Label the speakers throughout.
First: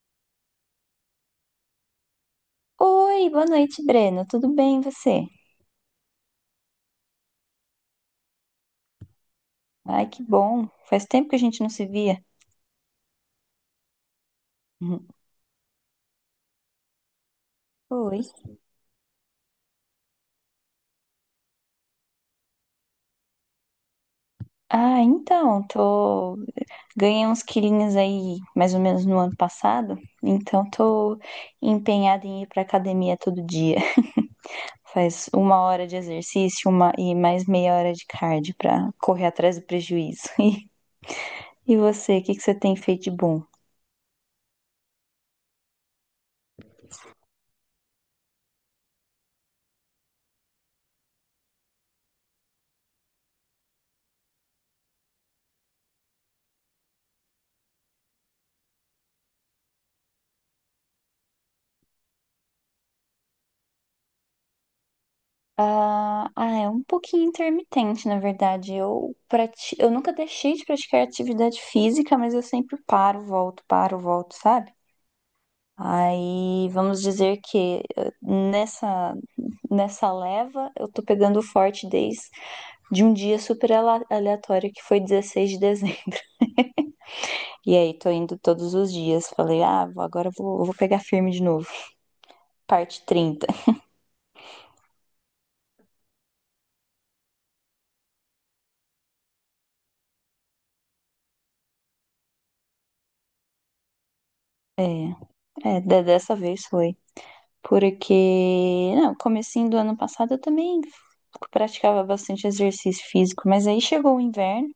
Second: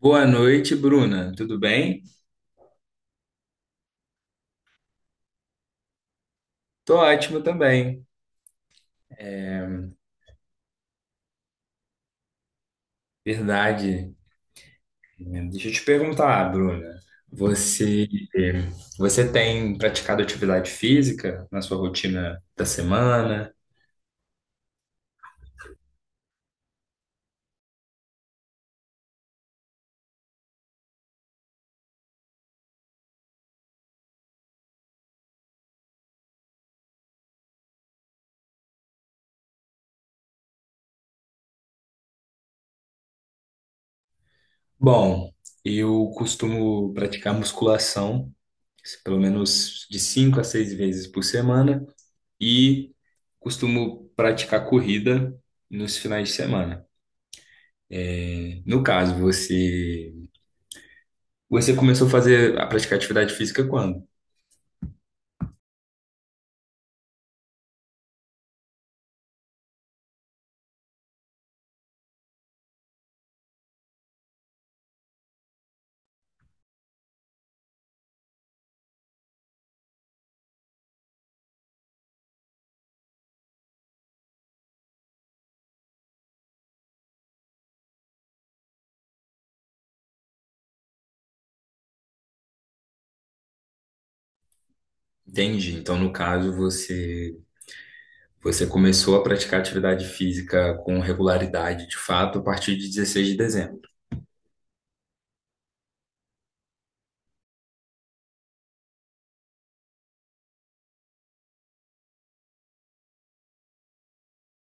Speaker 1: Boa noite, Bruna. Tudo bem?
Speaker 2: Oi, boa noite, Breno. Tudo bem, e você?
Speaker 1: Tô ótimo também.
Speaker 2: Ai, que bom. Faz tempo que a gente não se via.
Speaker 1: Verdade.
Speaker 2: Uhum.
Speaker 1: Deixa eu te perguntar, Bruna. Você,
Speaker 2: Oi.
Speaker 1: você tem praticado atividade física na sua rotina da semana?
Speaker 2: Ah, então, ganhei uns quilinhos aí mais ou menos no ano passado, então tô empenhada em ir pra academia todo dia. Faz uma hora de exercício e mais meia hora de cardio pra correr atrás do prejuízo. E você, o que que você tem feito de bom?
Speaker 1: Bom, eu costumo praticar musculação, pelo menos de cinco a seis vezes por semana, e costumo praticar corrida nos finais de semana. No caso, você começou a fazer a praticar atividade física quando?
Speaker 2: Ah, é um pouquinho intermitente, na verdade. Eu nunca deixei de praticar atividade física, mas eu sempre paro, volto, sabe? Aí vamos dizer que nessa leva eu tô pegando forte desde de um dia super aleatório que foi 16 de dezembro. E aí tô indo todos os dias. Falei, ah, agora eu vou pegar firme de novo. Parte trinta.
Speaker 1: Entendi. Então, no caso, você começou a praticar atividade física com regularidade, de fato, a partir de 16 de dezembro.
Speaker 2: É, é, dessa vez foi. Porque, não, comecinho do ano passado eu também praticava bastante exercício físico, mas aí chegou o inverno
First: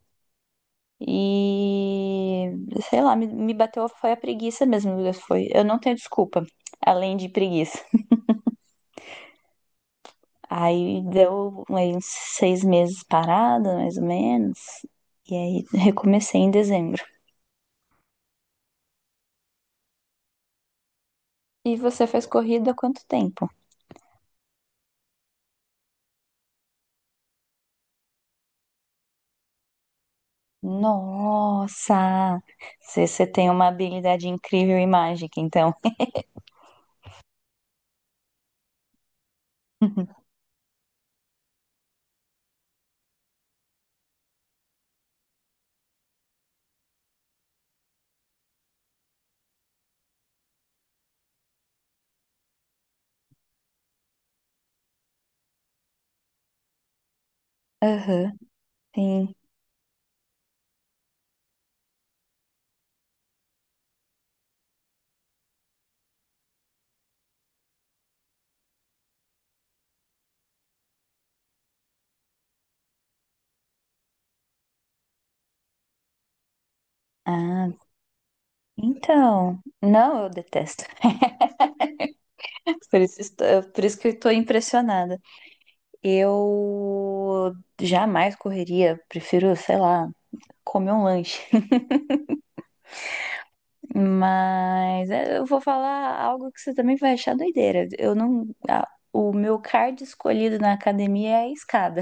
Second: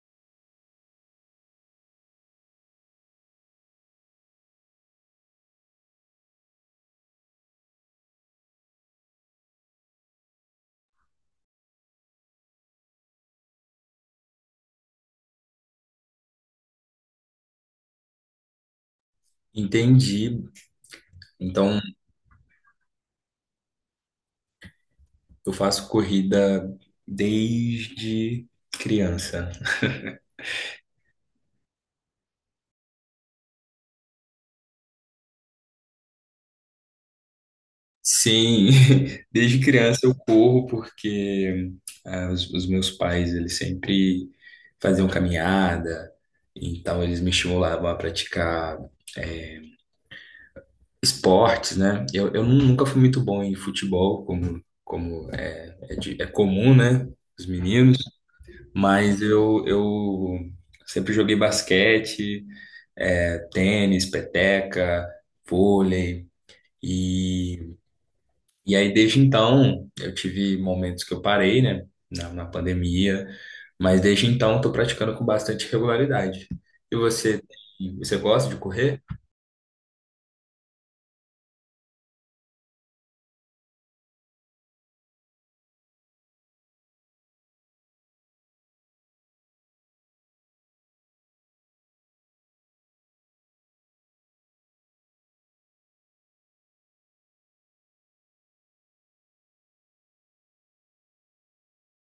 Speaker 2: e, sei lá, me bateu, foi a preguiça mesmo, foi, eu não tenho desculpa, além de preguiça. Aí deu aí, uns 6 meses parada, mais ou menos, e aí recomecei em dezembro.
Speaker 1: Entendi.
Speaker 2: E
Speaker 1: Então,
Speaker 2: você fez corrida há quanto tempo?
Speaker 1: eu faço corrida desde criança.
Speaker 2: Nossa, você tem uma habilidade incrível em mágica, então.
Speaker 1: Sim, desde criança eu corro porque ah, os meus pais, eles sempre faziam caminhada, então eles me estimulavam a praticar eh, esportes, né? Eu nunca fui muito bom em futebol, como é comum, né? Os meninos,
Speaker 2: Aham.
Speaker 1: mas
Speaker 2: Sim.
Speaker 1: eu sempre joguei basquete, é, tênis, peteca, vôlei, e, e aí desde então eu tive momentos que eu parei, né? Na pandemia, mas desde então estou praticando com bastante regularidade. E você,
Speaker 2: Ah,
Speaker 1: você gosta de correr?
Speaker 2: então. Não, eu detesto. Por isso que eu estou impressionada. Eu jamais correria, prefiro, sei lá, comer um lanche. Mas é, eu vou falar algo que você também vai achar doideira. Eu não. O meu card escolhido na academia é a escada.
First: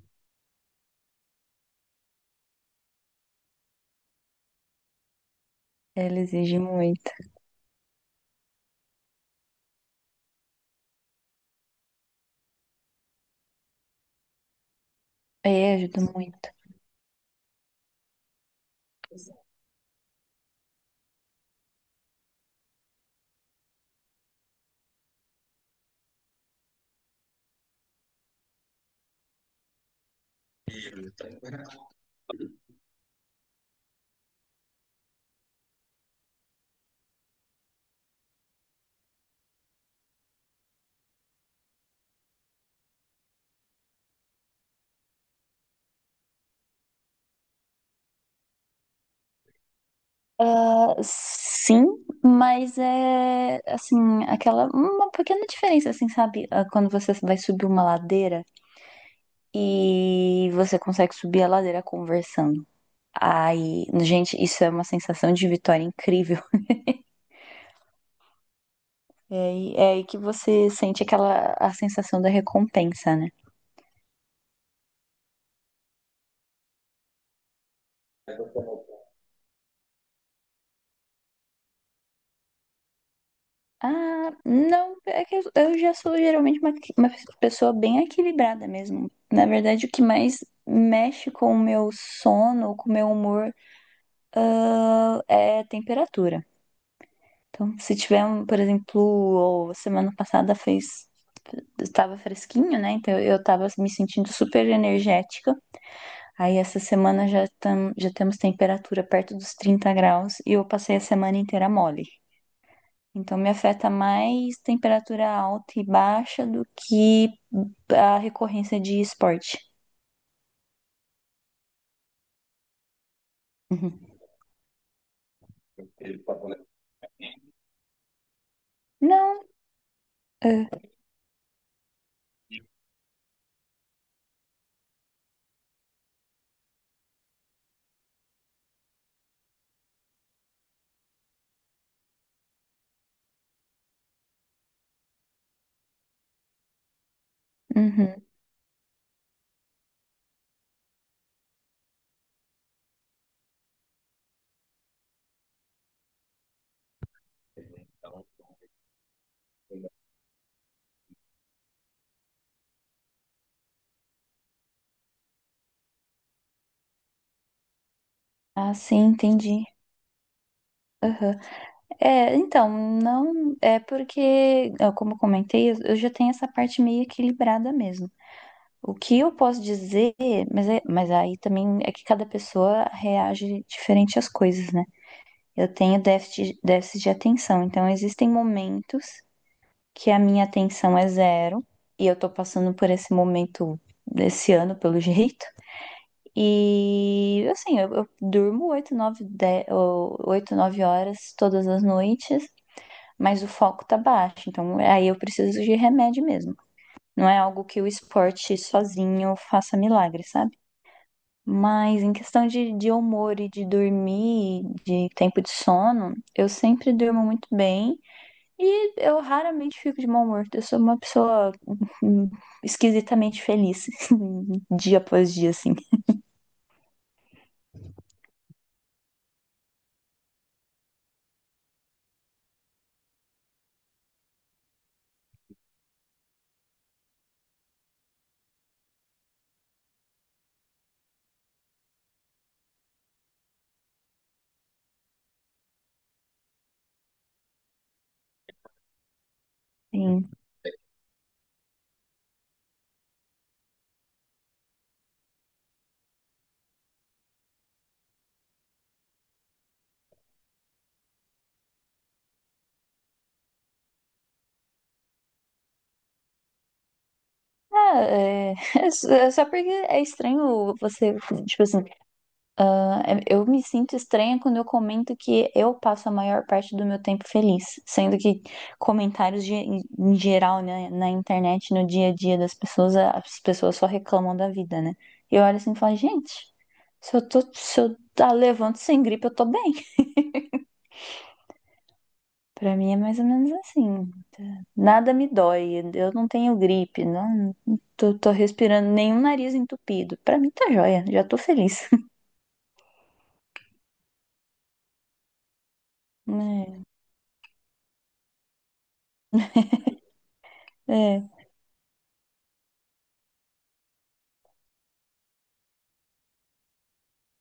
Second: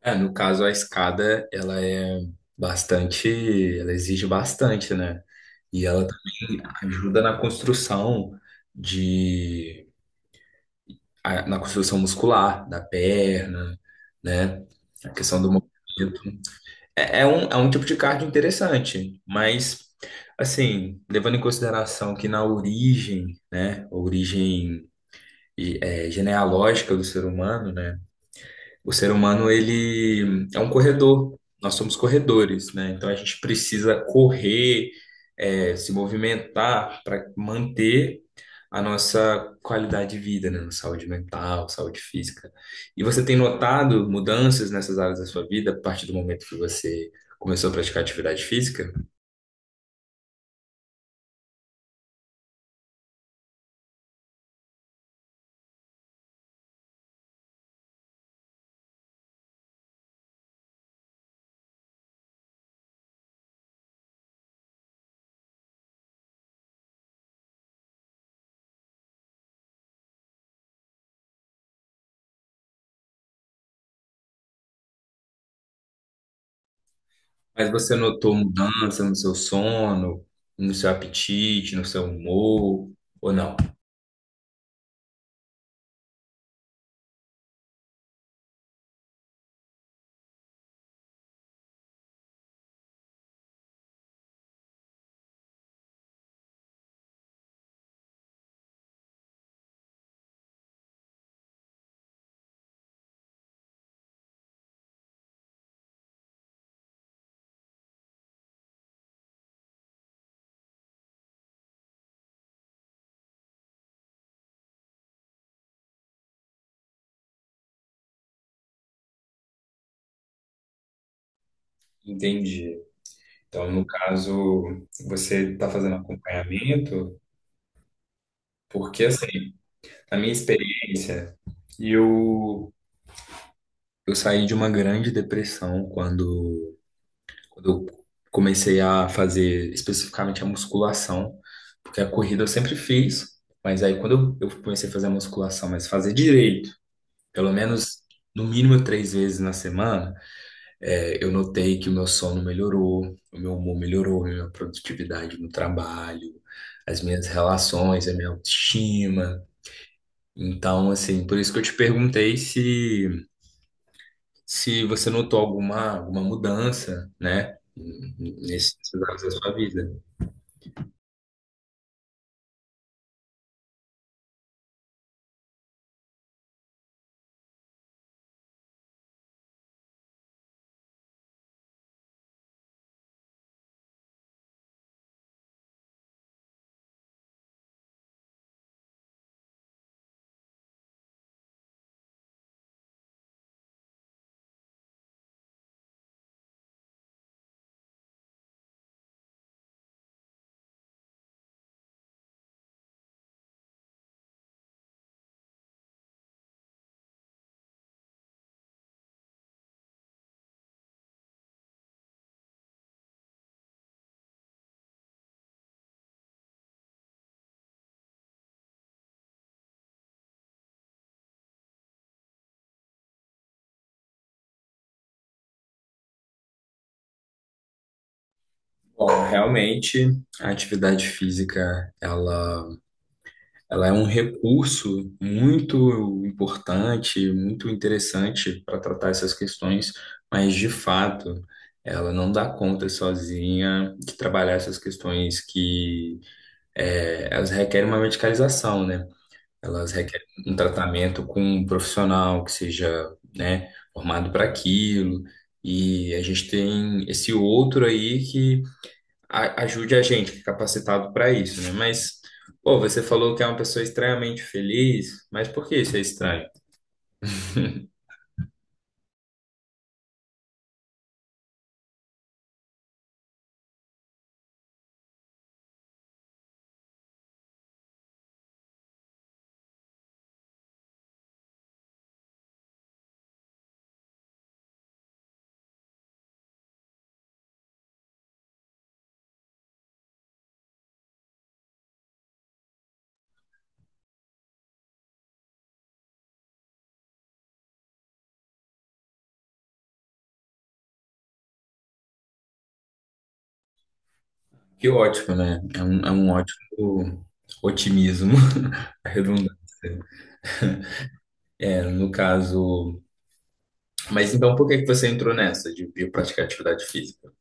Speaker 1: É, no caso, a escada, ela é bastante, ela exige bastante, né? E ela
Speaker 2: Ela exige
Speaker 1: também
Speaker 2: muito.
Speaker 1: ajuda na construção de, na construção muscular da perna, né? A questão do movimento.
Speaker 2: É, ajuda muito.
Speaker 1: É, é um tipo de cardio interessante, mas, assim, levando em consideração que na origem, né? Origem genealógica do ser humano, né? O ser humano, ele é um corredor. Nós somos corredores, né? Então a gente precisa correr, é, se movimentar para manter a nossa qualidade de vida, né? Saúde mental, saúde física. E você tem notado mudanças nessas áreas da sua vida a partir do momento que você começou a praticar atividade física?
Speaker 2: Sim, mas é assim, aquela uma pequena diferença assim, sabe? Ah, quando você vai subir uma ladeira e você consegue subir a ladeira conversando. Aí, gente, isso é uma sensação de vitória incrível. É aí que você sente aquela a sensação da recompensa, né?
Speaker 1: Mas você notou mudança no seu sono, no seu apetite, no seu humor, ou não?
Speaker 2: Ah, não, é que eu já sou geralmente uma pessoa bem equilibrada mesmo. Na verdade, o que mais mexe com o meu sono, com o meu humor é temperatura. Então, se tiver, um, por exemplo, ou semana passada fez estava fresquinho, né? Então eu estava me sentindo super energética. Aí essa semana já temos temperatura perto dos 30 graus e eu passei a semana inteira mole. Então me afeta mais temperatura alta e baixa do que a recorrência de esporte.
Speaker 1: Entendi. Então, no
Speaker 2: Uhum.
Speaker 1: caso, você está fazendo acompanhamento, porque
Speaker 2: Não.
Speaker 1: assim, a minha
Speaker 2: Uh,
Speaker 1: experiência, eu, eu saí de uma grande depressão quando, quando eu comecei a fazer especificamente a musculação, porque a corrida eu sempre fiz, mas aí quando eu comecei a fazer a musculação, mas fazer direito, pelo menos
Speaker 2: uhum.
Speaker 1: no mínimo três vezes na semana, é, eu notei que o meu sono melhorou, o meu humor melhorou, a minha produtividade no trabalho, as minhas relações, a minha autoestima. Então, assim, por isso que eu te perguntei se você notou alguma mudança, né,
Speaker 2: Ah,
Speaker 1: nesses
Speaker 2: sim,
Speaker 1: áreas da sua
Speaker 2: entendi.
Speaker 1: vida.
Speaker 2: É, então, não é porque, ó, como eu comentei, eu já tenho essa parte meio equilibrada mesmo. O que eu posso dizer, mas, mas aí também é que cada pessoa reage diferente às coisas, né? Eu tenho déficit de atenção, então existem momentos que a minha atenção é zero, e eu tô passando por esse momento desse ano, pelo jeito. E assim, eu durmo 8, 9, 10, 8, 9 horas todas as noites, mas o foco tá baixo. Então, aí eu preciso de remédio mesmo. Não é algo que o esporte sozinho faça milagre, sabe? Mas em questão de humor e de dormir, de tempo de sono, eu sempre durmo muito bem e eu raramente fico de mau humor. Eu sou uma pessoa hum, esquisitamente feliz, dia após dia, assim.
Speaker 1: Bom, realmente, a atividade física, ela é um recurso muito importante, muito interessante para tratar essas questões, mas de fato, ela não dá conta sozinha de trabalhar essas questões que elas requerem uma medicalização, né? Elas requerem
Speaker 2: Sim.
Speaker 1: um tratamento com um profissional que seja, né, formado para aquilo. E a gente tem esse outro aí que ajude a gente que é capacitado para isso, né? Mas, pô, você falou que é uma pessoa estranhamente feliz, mas por que isso é estranho?
Speaker 2: Ah, é, é só porque é estranho você, tipo assim. É, eu me sinto estranha quando eu comento que eu passo a maior parte do meu tempo feliz, sendo que comentários ge- em geral, né, na internet, no dia a dia das pessoas, as pessoas só reclamam da vida, né? E eu olho assim e falo, gente, se eu tá, levanto sem gripe, eu tô bem. Pra mim é mais ou menos assim, tá? Nada me dói, eu não tenho gripe, não tô, tô respirando nenhum nariz entupido. Pra mim tá joia, já tô feliz.
Speaker 1: Que ótimo, né? É um ótimo otimismo, a redundância.
Speaker 2: É, é.
Speaker 1: É, no caso. Mas então por que que você entrou nessa de praticar atividade física?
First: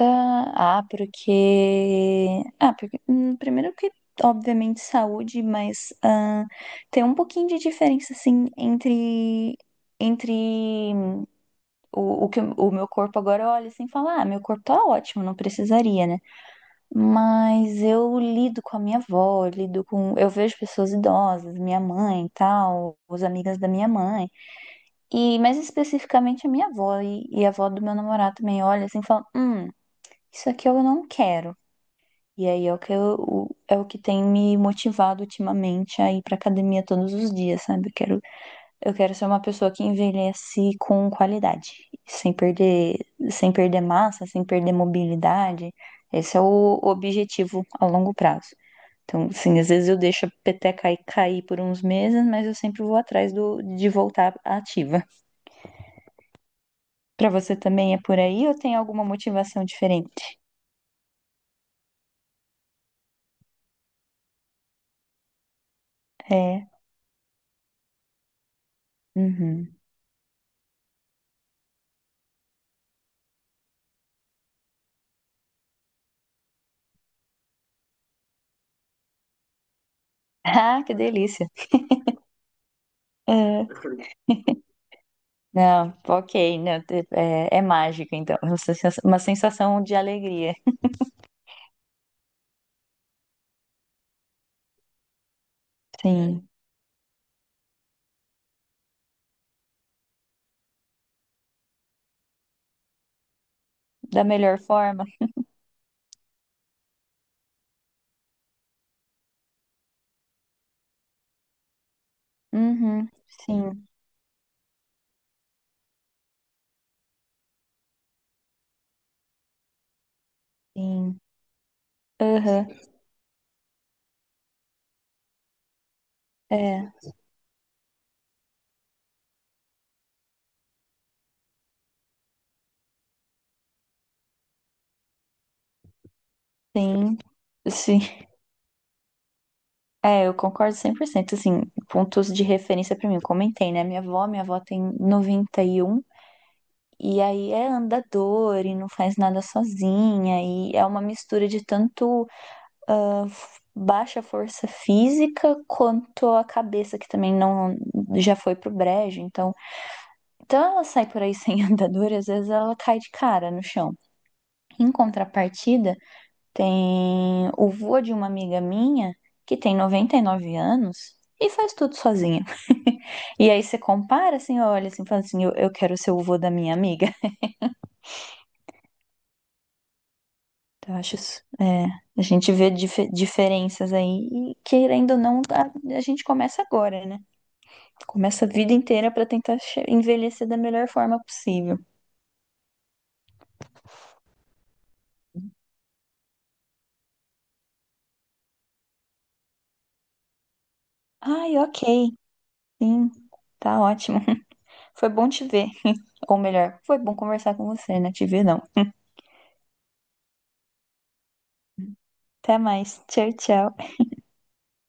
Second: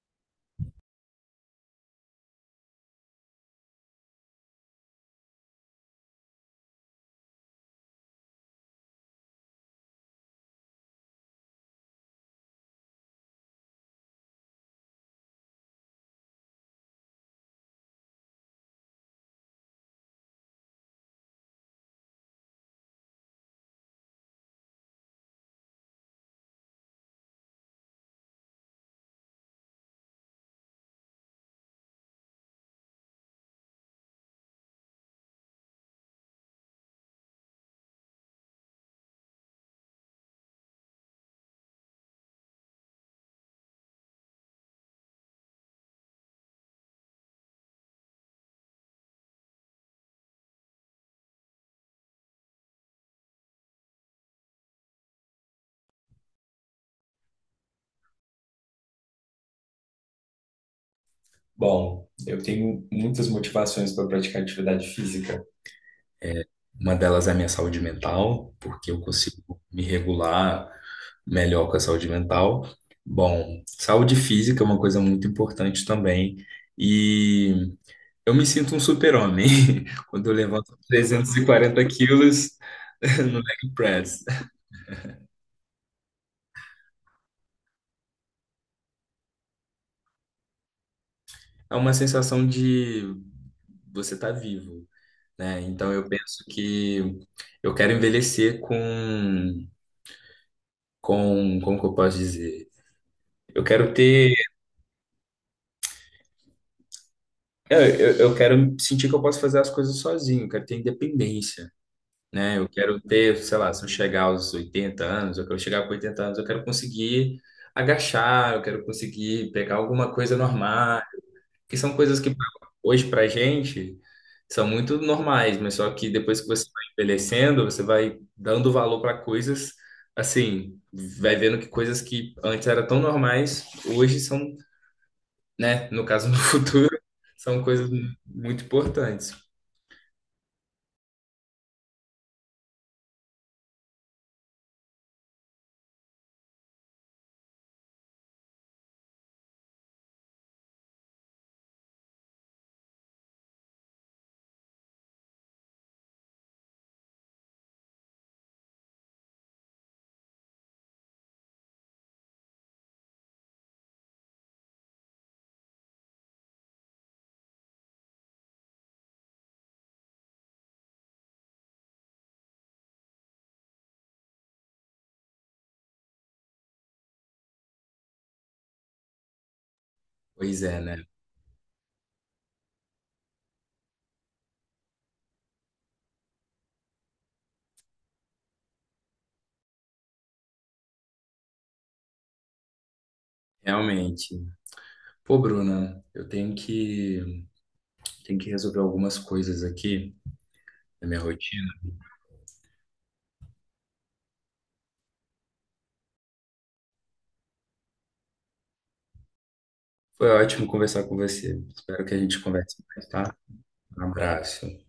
Speaker 2: Ah, porque. Ah, porque. Primeiro que, obviamente, saúde, mas ah, tem um pouquinho de diferença, assim, entre. Entre o que o meu corpo agora olha sem falar, ah, meu corpo tá ótimo, não precisaria, né? Mas eu lido com a minha avó, eu lido com. Eu vejo pessoas idosas, minha mãe e tal, os amigas da minha mãe. E mais especificamente a minha avó e a avó do meu namorado também olha assim e fala: hum, isso aqui eu não quero. E aí é o que eu, o- é o que tem me motivado ultimamente a ir pra academia todos os dias, sabe? Eu quero ser uma pessoa que envelhece com qualidade, sem perder, sem perder massa, sem perder mobilidade. Esse é o objetivo a longo prazo. Então, assim, às vezes eu deixo a peteca aí cair por uns meses, mas eu sempre vou atrás de voltar ativa. Pra você também é por aí ou tem alguma motivação diferente?
Speaker 1: Bom, eu tenho muitas motivações para praticar atividade física.
Speaker 2: É.
Speaker 1: Uma delas é a minha saúde mental, porque eu consigo
Speaker 2: Uhum.
Speaker 1: me regular melhor com a saúde mental. Bom, saúde física é uma coisa muito importante também. E eu me sinto um super-homem quando eu levanto
Speaker 2: Ah, que
Speaker 1: trezentos e
Speaker 2: delícia.
Speaker 1: quarenta quilos no
Speaker 2: É.
Speaker 1: leg press.
Speaker 2: Não, ok, não, é mágico, então. É uma sensação de alegria.
Speaker 1: É uma sensação de você tá vivo, né? Então eu penso
Speaker 2: Sim,
Speaker 1: que eu quero envelhecer como que eu posso dizer? Eu quero
Speaker 2: da
Speaker 1: ter.
Speaker 2: melhor forma.
Speaker 1: Eu quero sentir que eu posso fazer as coisas sozinho, eu quero ter independência, né? Eu quero
Speaker 2: Uhum,
Speaker 1: ter, sei lá, se
Speaker 2: sim,
Speaker 1: eu chegar aos 80 anos, eu quero chegar com 80 anos, eu quero conseguir agachar, eu quero conseguir pegar alguma coisa normal,
Speaker 2: sim.
Speaker 1: que são coisas que
Speaker 2: Aham,
Speaker 1: hoje pra gente são muito normais, mas só que depois que você vai
Speaker 2: é,
Speaker 1: envelhecendo, você vai dando valor para coisas, assim, vai vendo que coisas que antes eram tão normais, hoje são, né? No caso, no futuro,
Speaker 2: sim,
Speaker 1: são coisas
Speaker 2: sim.
Speaker 1: muito importantes.
Speaker 2: É, eu concordo 100%, assim, pontos de referência pra mim. Eu comentei, né? Minha avó tem 91 e aí é andador e não faz nada sozinha, e é uma mistura de tanto baixa força física, quanto a cabeça, que também não já foi pro brejo. Então, ela sai por aí sem andadura, às vezes ela cai de cara no chão. Em contrapartida, tem o vô de uma amiga minha, que tem 99 anos, e faz tudo sozinha. E aí você compara, assim, olha, assim, fala assim, eu quero ser o vô da minha amiga.
Speaker 1: Pois é,
Speaker 2: Então, eu
Speaker 1: né?
Speaker 2: acho, é, a gente vê diferenças aí e, querendo ou não, a gente começa agora, né? Começa a vida inteira pra tentar envelhecer da melhor forma possível.
Speaker 1: Realmente. Pô, Bruna, tenho que resolver algumas coisas aqui da minha
Speaker 2: Ai,
Speaker 1: rotina.
Speaker 2: ok. Sim, tá ótimo. Foi bom te ver. Ou melhor, foi bom conversar com você, né? Te ver não.
Speaker 1: Foi ótimo conversar com você. Espero que a gente
Speaker 2: Até
Speaker 1: converse
Speaker 2: mais.
Speaker 1: mais,
Speaker 2: Tchau,
Speaker 1: tá?
Speaker 2: tchau.
Speaker 1: Um abraço.